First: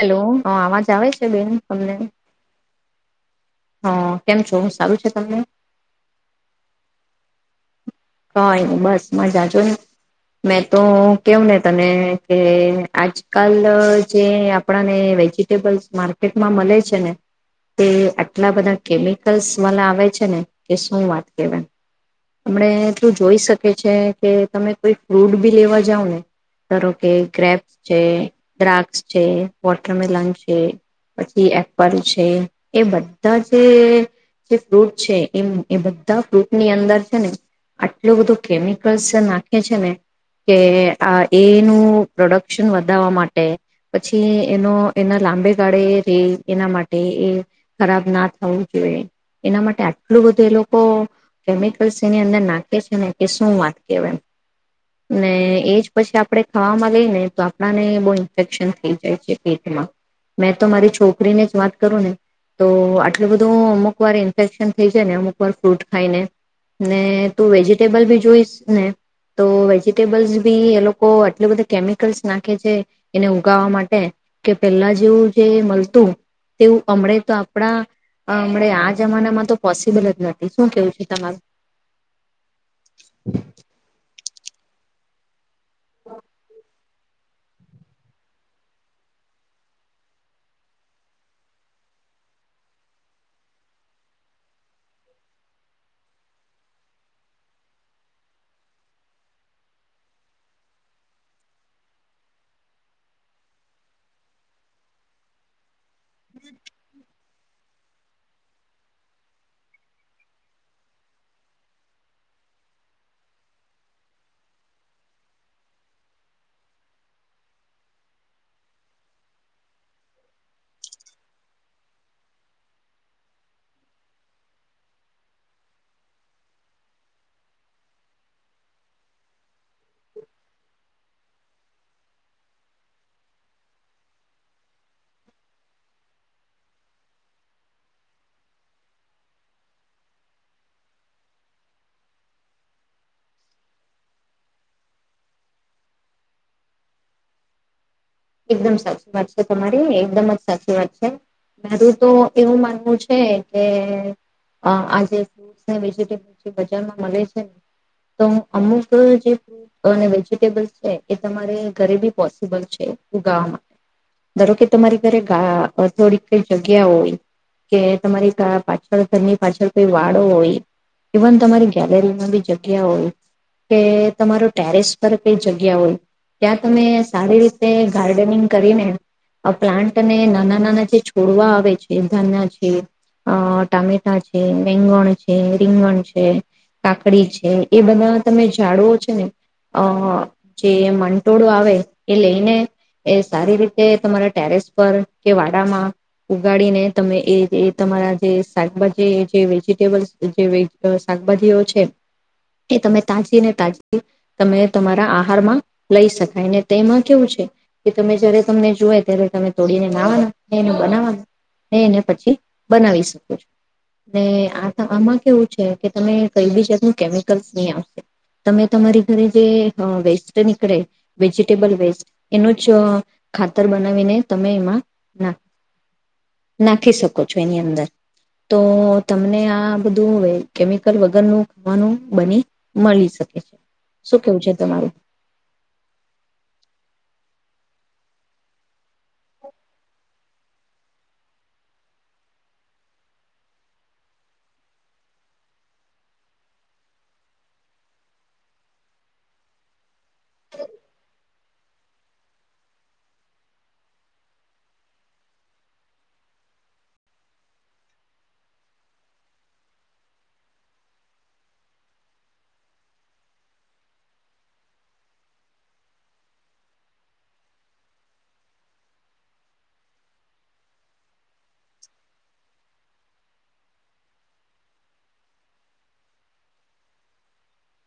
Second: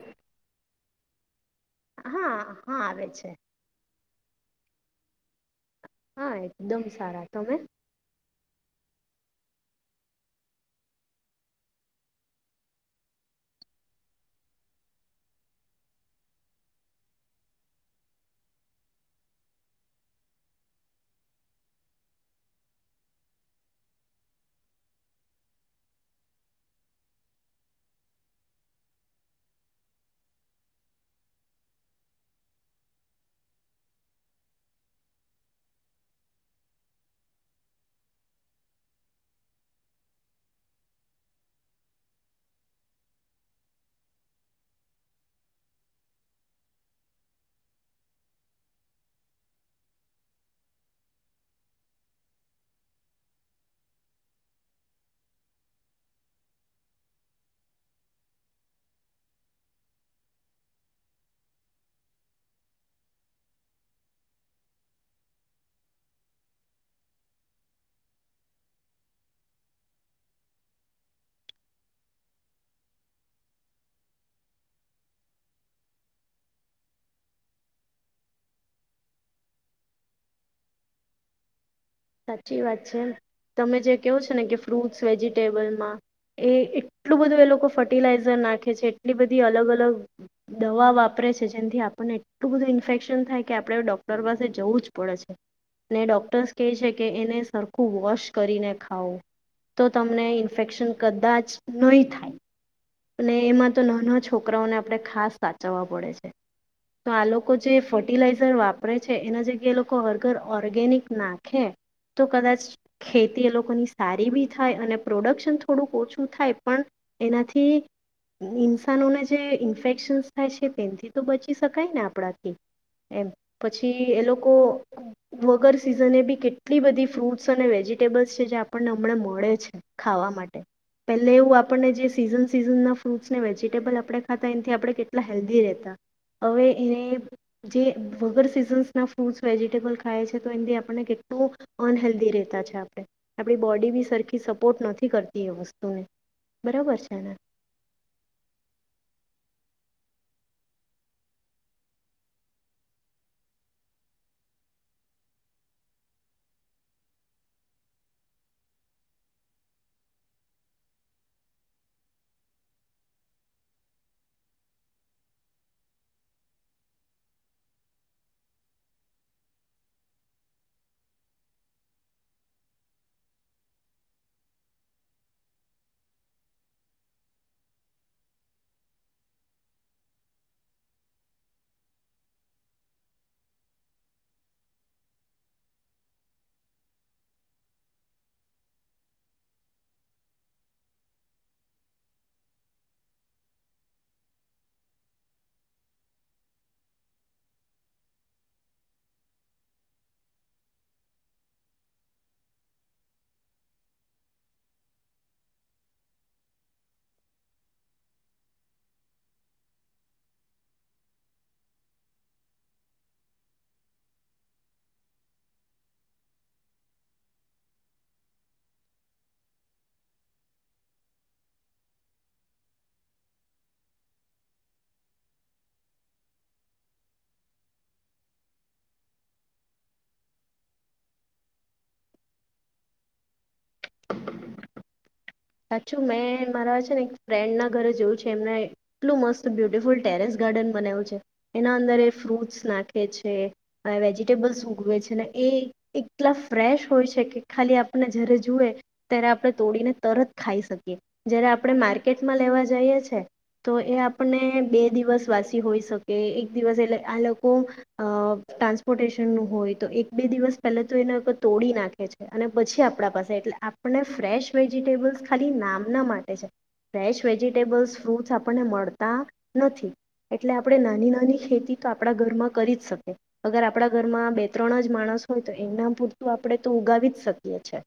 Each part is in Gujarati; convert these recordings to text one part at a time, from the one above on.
હેલો હ આવાજ આવેછે છે બેન હા હા આવે છે. હા કેમ છો સારું છે તમને હા એકદમ સારા તમે હય હું બસ મજા જો ને મેં તો કેવ ને તને કે આજકાલ જે આપણને વેજીિટેબલ્સ માર્કેટમાં મળે છે ને તે આટલા બધા કેમિકલ્સ વાળા આવે છે ને કે શું વાત કેહેવાયમ જોઈ શકે છે કે તમે કોઈ ફ્રૂટ બી લેવા જાવ ને ધારો કે ગ્રેપ્સ છે દ્રાક્ષ છે વોટરમેલન છે પછી એપલ છે એ બધા જે ફ્રૂટ છે એ એ બધા ફ્રૂટની અંદર છે ને આટલું બધું કેમિકલ્સ નાખે છે ને કે આ એનું પ્રોડક્શન વધાવા માટે પછી એનો એના લાંબે ગાળે ર એના માટે એ ખરાબ ના થવું જોઈએ એના માટે આટલું બધું એ લોકો કેમિકલ્સ એની અંદર નાખે શું વાત કે ને એજ પછી આપણે ખાવામાં લઈ ને તો આપણાને બહુ ઇન્ફેક્શન થઈ જાય છે પેટમાં મેં તો મારી છોકરીને જ વાત કરું ને તો આટલું બધું અમુક વાર ઇન્ફેક્શન થઈ જાય ને અમુક વાર ફ્રૂટ ખાઈને ને તું વેજિટેબલ બી જોઈશ ને તો વેજીિટેબલ્સ બી એ લોકો આટલ બધા કેમિકલ્સ નાખે છે એને ઉગાવા માટે કે પેલા જેવું જે મળતું તેવું હમણે તો આપણા હમ આ જમાનામાં તો પોસિબલ જ નથી શું કેવું છે તમારું સાચી વાત છે તમે જે કેવો છો કે ફ્રૂટસ વેજ ટેબલમાં એ એટલું બધું એ લોકો ફર્ટિલાઇઝર નાખે છે એટલી બધી અલગ અલગ દવા વાપરે છે જેથી આપણને એટલું બધું ઇન્ફેક્શન થાય કે આપણે ડોક્ટર પાસે જવું જ પડે છે ને ડોક્ટર્સ કે છે કે એને સરખું વોશ કરીને ખાવું તો તમને ઇન્ફેક્શન કદાચ નહીં થાય અને એમાં તો ના ના છોકરાઓને આપડે ખાસ સાચવવા પડે છે તો આ લોકો લોકો જે ફર્ટિલાઇઝર વાપરે છે એના જગ્યાએ એ લોકો વગર ઓર્ગેનિક નાખે તો કદાચ ખેતી એ લોકોની સારી બી થાય અને પ્રોડક્શન થોડુંક ઓછું થાય પણ એનાથી થી ઇન્સાનોને જે ઇન્ફેક્શન્સ થાય છે તેથી તો બચી શકાય ને આપણાથી એમ પછી એ લોકો વગર સિઝને બી કેટલી બધી ફ્રૂટ્સ અને વેજીટેબલ્સ છે જે આપણને હમણાં મળે છે ખાવા માટે પહેલે એવું આપણને જે સીઝન સીઝન્સના ફ્રૂટ્સ ને વેજીટેબલ આપણે ખાતા એથી આપણે કેટલા હેલ્ધી રહેતા હવે એ જે વગર સીઝન્સના ફ્રૂટ્સ વેજીિટેબલ ખાય છે તો એથી આપણને કેટલું અનહેલ્ધી રહેતા છે આપણે આપણી બોડી બી સરખી સપોર્ટ નથી કરતી એ વસ્તુને બરાબર છેને એકદમ સાચી વાત છે તમારી એકદમ જ સાચી વાત છે મારું તો એવું માનવું છે કે અઆજે ફ્રટ વેજીિટેબ જે બજારમાં મળે છે તો અમુક જે ફ્રૂટ અને વેજીિટેબલ્ છે એ તમારે ઘરેબી પોસિબલ છે ઉગા ધારો કે તમારી ઘરેા થોડી કઈ જગ્યા હોય કે તમારી પાછળ ઘરની પાછળ કઈ વાળો હોય ઇવન તમારી ગેલેરીમાં બી જગ્યા હોય કે તમારો ટેરેસ પર કઈ જગ્યા હોય ત્યાં તમે સારી રીતે ગાર્ડનિંગ કરીને પ્લાન્ટને નાના નાના જે છોડવા આવે છે ધાના છે અ ટામેટા છે વેંગણ છે રીંગણ છે કાકડી છે એ બધા તમે ઝાડુઓ છે ને અ જે મંટોળો આવે એ લઈને એ સારી રીતે તમારા ટેરેસ પર કે વાડામાં ઉગાડીને તમે એ તમારા જે શાકભાજી જે વેજીિટેબલ્ જે શાકભાજીઓ છે એ તમે તાજીને તાજી તમે તમારા આહારમાં લઈ શકાય ને તેમાં કેવું છે કે તમે જય્યારે તમને જોય ત્યારે તમે તોડીને નાવાના ને એને બનાવાના ને એને પછી બનાવી શકો છો ને આ આમાં કેવું છે કે તમે કઈ બી જાતનું કેમિકલ્સ નહીં આવશે તમે તમારી ઘરે જે વેસ્ટ નીકળે વેજીિટેબલ વેસ્ટ એનું જ ખાતર બનાવીને તમે એમાં નાખ નાખી શકો છો એની અંદર તો તમને આ બધું કેમિકલ વગરનું ખાવાનું બની મળી શકે છે શું કેવું છે તમારું સાચું મેં મારા છે ને એક ફ્રેન્ડના ઘરે જોયું છે એમને એટલું મસ્ત બ્યુટિફુલ ટેરેસ ગાર્ડન બનાવ્યું છે એના અંદર એ ફ્રૂટ્સ નાખે છે વેજીિટેબલ્સ ઉગવે છે ને એ એટલા ફ્રેશ હોય છે કે ખાલી આપણને જારે જુએ ત્યારે આપણે તોડીને તરત ખાઈ શકીએ જ્યારે આપણે માર્કેટમાં લેવા જઈએ છે તો એ આપણે બે દિવસ વાસી હોઈ શકે એક દિવસ એટલે આ લોકો અ ટ્રાન્સપોર્ટેશનનું હોય તો એક બે દિવસ પહેલા તો એને લોકો તોડી નાખે છે અને પછી આપણા પાસે એટલે આપને ફ્રેશ વેજ વેજટેબલ્સ ખાલી નામના માટે છે ફ્રેશ વેજીિટેબલ્સ ફ્રૂટ્સ આપણને મળતા નથી એટલે આપણે નાની નાની ખેતી તો આપણા ઘરમાં કરી જ શકીએ અગર આપણા ઘરમાં બે ત્રણ જ માણસ હોય તો એમના પૂરતું આપણે તો ઉગાવી જ શકીએછીએ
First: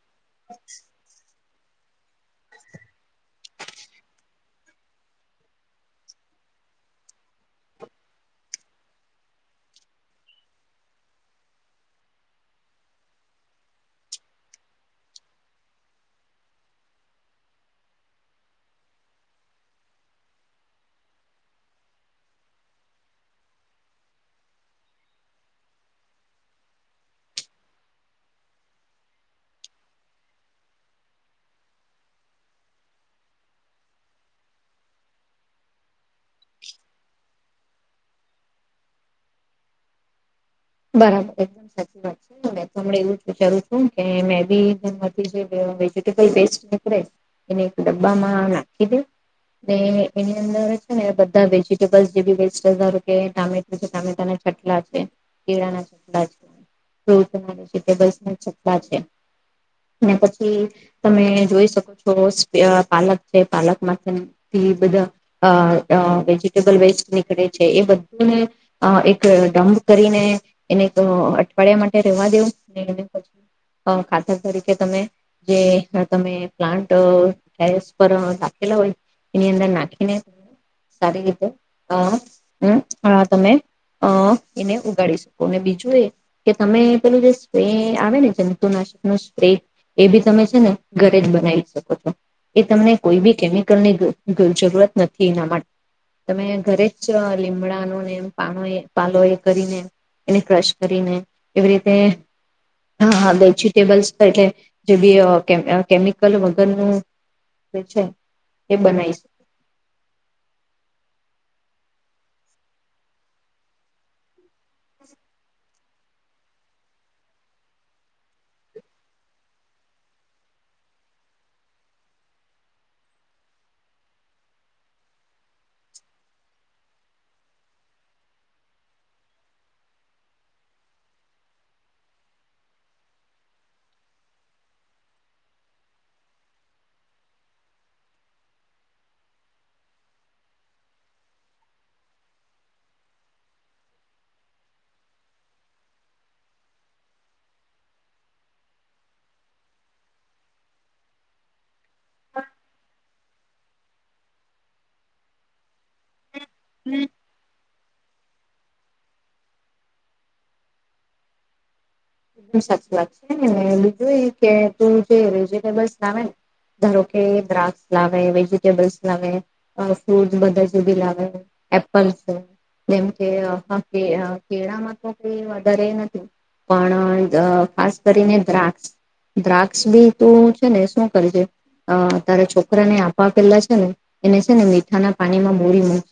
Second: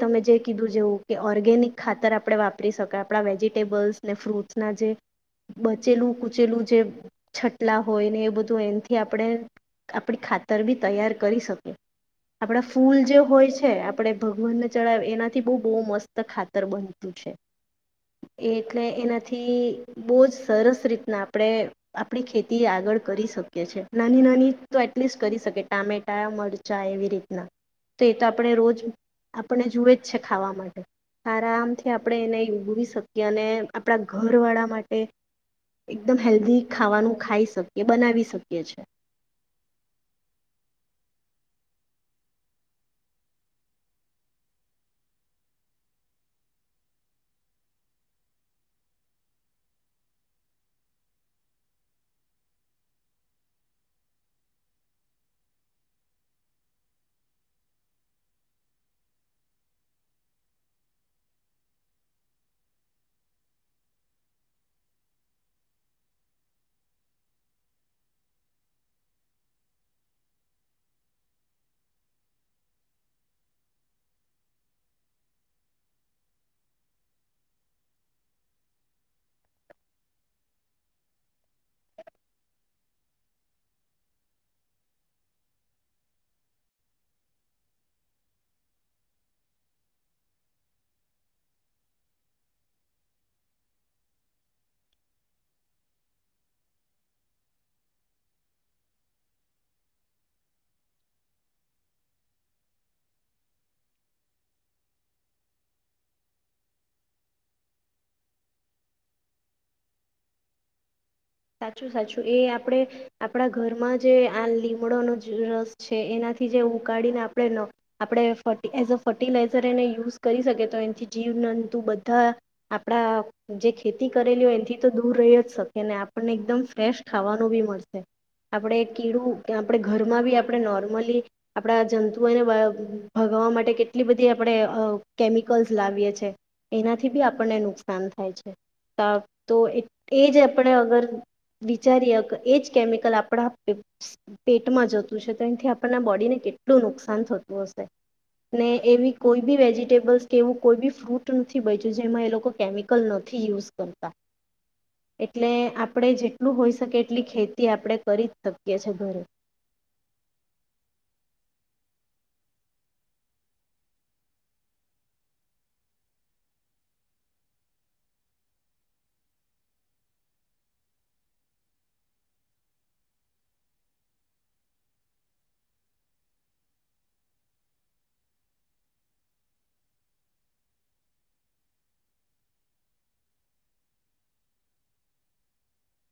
તમે જે કીધું જેવું કે ઓર્ગેનિક ખાતર આપણે વાપરી શકાય આપણા વેજીિટેબલ્સ ને ફ્રૂટ્સના જે બચેલું કૂચેલું જે છટલા હોય ને એ બધું એનાથી આપણે આપણી ખાતર બી તૈયાર કરી શકીએ આપણા ફૂલ જે હોય છે આપણે ભગવાનને ચડાવ એના થી બહ બહુ મસ્ત ખાતર બનતું છે એ એટલે એનાથી બહુ જ સરસ રીતના આપણે આપણી ખેતી આગળ કરી શકીએ છીએ નાની નાની તો એટલીસ્ટ કરી શકીએ ટામેટા મરચા એવી રીતના તો એ તો આપણે રોજ આપણે જૂએ ખાવા માટે આરામથી આપણે એને ઉગવી શકીએ અને આપણા ઘર વાળા માટે એકદમ હેલ્ધી ખાવાનું ખાઈશ બનાવી શકીએ છે બરાબર સાચી વાત છે મે એવું જ વિચારું છું કે મે બીથી જે વેજટેબલ વેસ્ટ નીકળે એ એક ડબ્બામાં નાખી દે એની અંદર છે ને બધાેજીબ જેાર કેમે ટમેટાટલા છે ફબ ના ચટલા છે ને પછી તમે જોઈ શકો છો પાલક છે પાલક થી બધા વેજીિટેબલ વેસ્ટ નીકળે છે એ બધુંને એક ડમ્પ કરીને એને અઠવાડિયા માટે રેવા દેવ અને એને પછી ખાતર તરીકે તમે જે તમે પ્લાન્ટસ પર રાખેલા હોય એની અંદર નાખીને સારી રીતે અ તમે અ એને ઉગાડી શકો. બીજું એ કે તમે પેલું જે સ્પ્રે આવે ને જંતુનાશક ન સ્પ્રે એ બી તમે છે ને ઘરે જ બનાવી શકો છો એ તમને કોઈ બી કેમિકલ ની જરૂરત નથી એના માટે તમે ઘરે જ લીમડાનો ને પાનો એ પાલો એ કરીને એને ક્રશ કરીને એવી રીતે વેજીિટેબલ્સ એટલે જે બી કેમિકલ વગરનું જે છે એ બનાવી શકે. સાચું સાચું એ આપણે આપણા ઘરમાં જે આ લીમડોનો રસ છે એનાથી જે ઉકાળીને આપણે આપણે ફ એઝ અ ફર્ટિલાઈઝર એને યુઝ કરી શકીએ તો એથી જીવનંતુ બધા આપણા જે ખેતી કરેલી હોય એનાથી તો દૂર રહી જ શકે ને. આપણને એકદમ ફ્રેશ ખાવાનું બી મળશે આપણે કીડું આપણે ઘરમાં બી આપણે નોર્મલી આપણા જંતુઓને ભગવા માટે કેટલી બધી આપણે કેમિકલ્સ લાવીએ છીએ એનાથી બી આપણને નુકસાન થાય છે તો એ એ જ આપણે અગર વિચારએ કે એ જ કેમિકલ આપણા પેટમાં જતું છે તો એથી આપણના બોડીને કેટલું નુકસાન થતું હશે ને એવી કોઈ બી વેજીિટેબલ્સ કે એવું કોઈ બી ફ્રૂટ નથી બચ્યું જેમાં એ લોકો કેમિકલ નથી યુઝ કરતા એટલે આપણે જેટલું હોઈ અને શકે એટલી ખેતી આપણે કરી જ શકીએ છેએ ઘરે. સાચું લાગશે એને બીજું એ કે તું જે વેજીિટેબલ્સ લાવે ને ધારો કે દ્રાક્ષ લાવે વેજીિટેબલ્સ લાવે ફ્રૂટ બધા જ બી લાવે એપલસ જેમ કે કેળામાં તો કોઈ વધારે નથી પણ ખાસ કરીને દ્રાક્ષ દ્રાક્ષ બી તું છે ને શું કરજે તારેા છોકરાને આપવા પેલા છે ને એને છે ને મીઠાના પાણીમાં બોરી મૂકજ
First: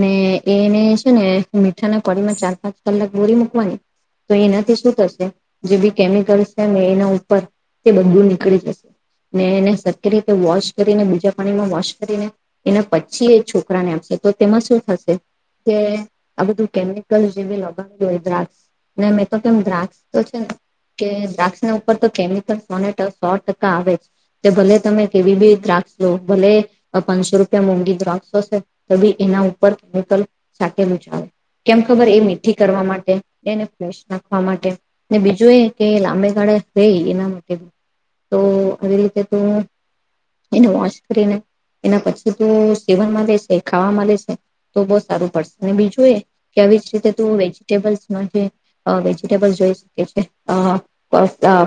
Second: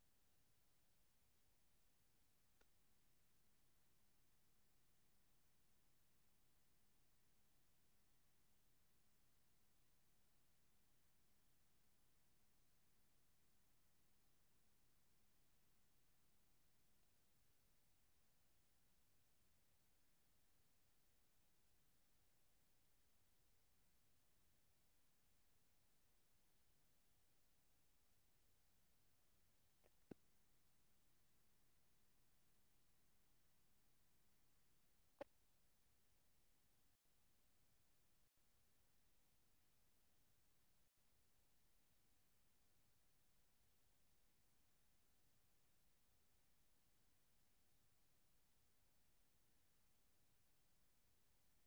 ને એને છે ને મીઠાના પાણીમાં ચાર પાંચ કલાક બોરી મૂકવાની તો એ નથી શ થશે. જે બી કેમિકલ છે એના ઉપર તે બધું નીકળી જશે ને એને સર્ય રીતે વોશ કરીને બીજા પાણીમાં વોશ કરીને એને પછી એ છોકરાને આપશે તો તેમાં શું થશે કે આ બધું કેમિકલ્ જેવી લગાવું હોય દ્રાક્ષ મે તો કેમ દ્રાક્ષ કે દ્રાક્ષ ના ઉપર તો કેમિકલ સોને સો ટકા આવે જ તે ભલે તમે કેવી બી દ્રાક્ષ ભલે પાંચસો રૂપિયા મોંઘી દ્રાક્ષોશે તો બી એના ઉપર કેમિકલ સાકેલું જ આવે કેમ ખબર એ મીઠી કરવા માટે એને ફેશ નાખવા માટે બીજું એ કે લાંબે ગાળે રે એના માટે તો આવી રીતે તું એને વોશ કરીને એના પછી ત સેવનમાં લે છે ખાવાવામાં લે છે તો બહ સારું પડશે અને બીજું એ કે આવી જ રીતે તું વેજીટેબસ જે વેજીટેબલ જોઈ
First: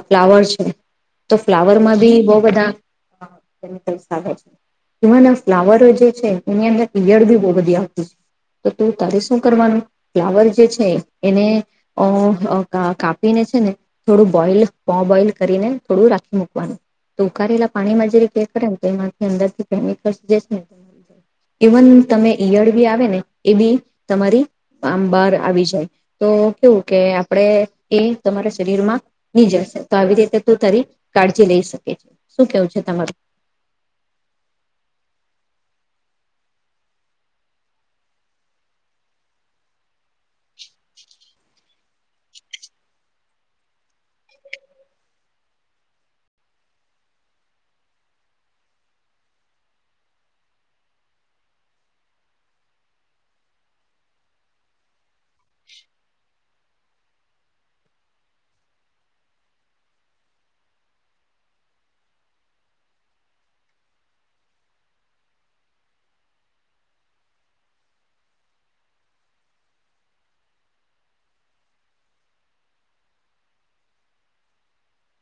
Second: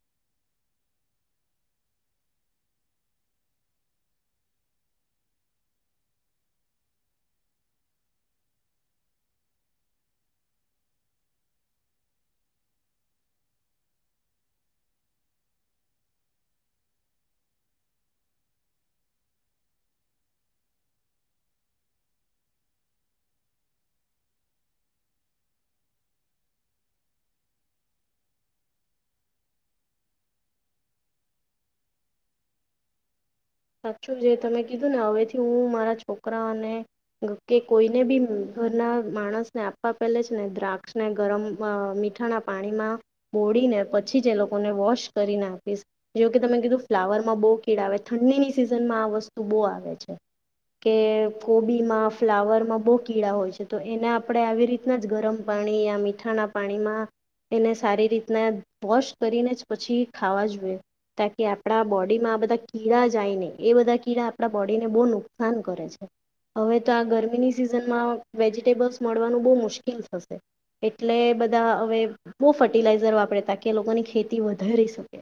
ફ્લાવર છે તો ફ્લાવરમાં બી બહ બધા કેમિકલ્સ આવે છેન ફ્લાવર જે છે એની અંદર યડ બી બહ બધી આવતી છે તો તું તારે શું કરવાનું ફ્લાવર જે છે એને કાપીને ને થોડું બોઈલ બોઇલ કરીને થોડું રાખી મૂકવાનું તો ઉકારેલા પાણીમાં જે રીતે કરે ને તો એમાંથી અંદરથી કેમિકને ઇવન તમે ઈયળ બી આવે ને એ બી તમારી આં બાર આવી જાય તો કેવું કે આપણે એ તમારા શરીરમાં ની જળશે તો આવી રીતે તું તારી કાળજી લઈ શકે છે શું કેવું છે તમારું? સા જે તમે કીધું ને હવેથી હું મારા છોકરાને કે કોઈને બી ઘરના માણસ ને આપવા પેલે છે ને દ્રાક્ષને ગરમ મીઠાના પાણીમાં બોળીને પછી જ એ લોકોને વોશ કરીને આપીશ જે કે તમે કીધું ફ્લાવર માં બહુ કીડા હોય. ઠંડીની સિઝનમાં આ વસ્તુ બહુ આવે છે કે કોબીમાં ફ્લાવરમાં બહુ કીળા હોય છે તો એને આપણે આવી રીતના જ ગરમ પાણી યા મીઠાના પાણીમાં એને સારી રીતના વોશ કરીને જ પછી ખાવા જોઈએ તાકી આપણા બોડીમાં આ બધા કીડા જાય નહીં. એ બધા કીડા આપણા બોડીને બહુ નુકસાન કરે છે હવે તો આ ગરમીની સિઝનમાં વેજીિટેબલ્સ મળવાનું બહુ મુશ્કેલ થશે એટલે બધા હવે બહુ ફર્ટિલાઇઝર વાપરે તા કે લોકોની ખેતી વધારી શકે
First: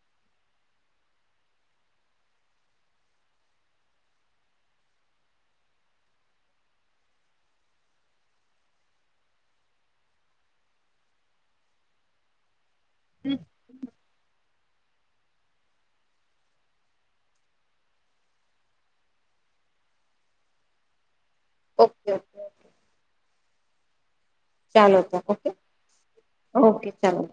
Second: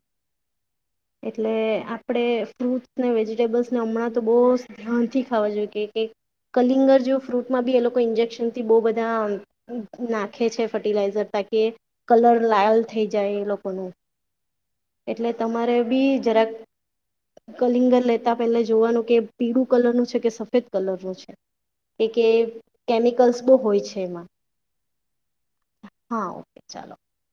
એટલે આપણે ફ્રૂટ ને વેજીિટેબલ્સને હમણાં તો બહુ ધ્યાનથી ખાવા જોઈએ કે કલિંગર જે ફ્રૂટમાં બી એ લોકો ઇન્જેક્શનથી બહુ બધા નાખે છે ફર્ટિલાઇઝર તા કે કલર લાયલ થઈ જાય એ લોકોનું એટલે તમારે બી જરાક કલિંગર લેતા પેલા જોવાનું કે પીળું કલર નું છે કે સફેદ કલર નું છે. કે ઓકે કે ઓકે કેમિકલ્સ બહ હોય છે. એમાં ચાલો તો ઓકે ઓકે ચાલો.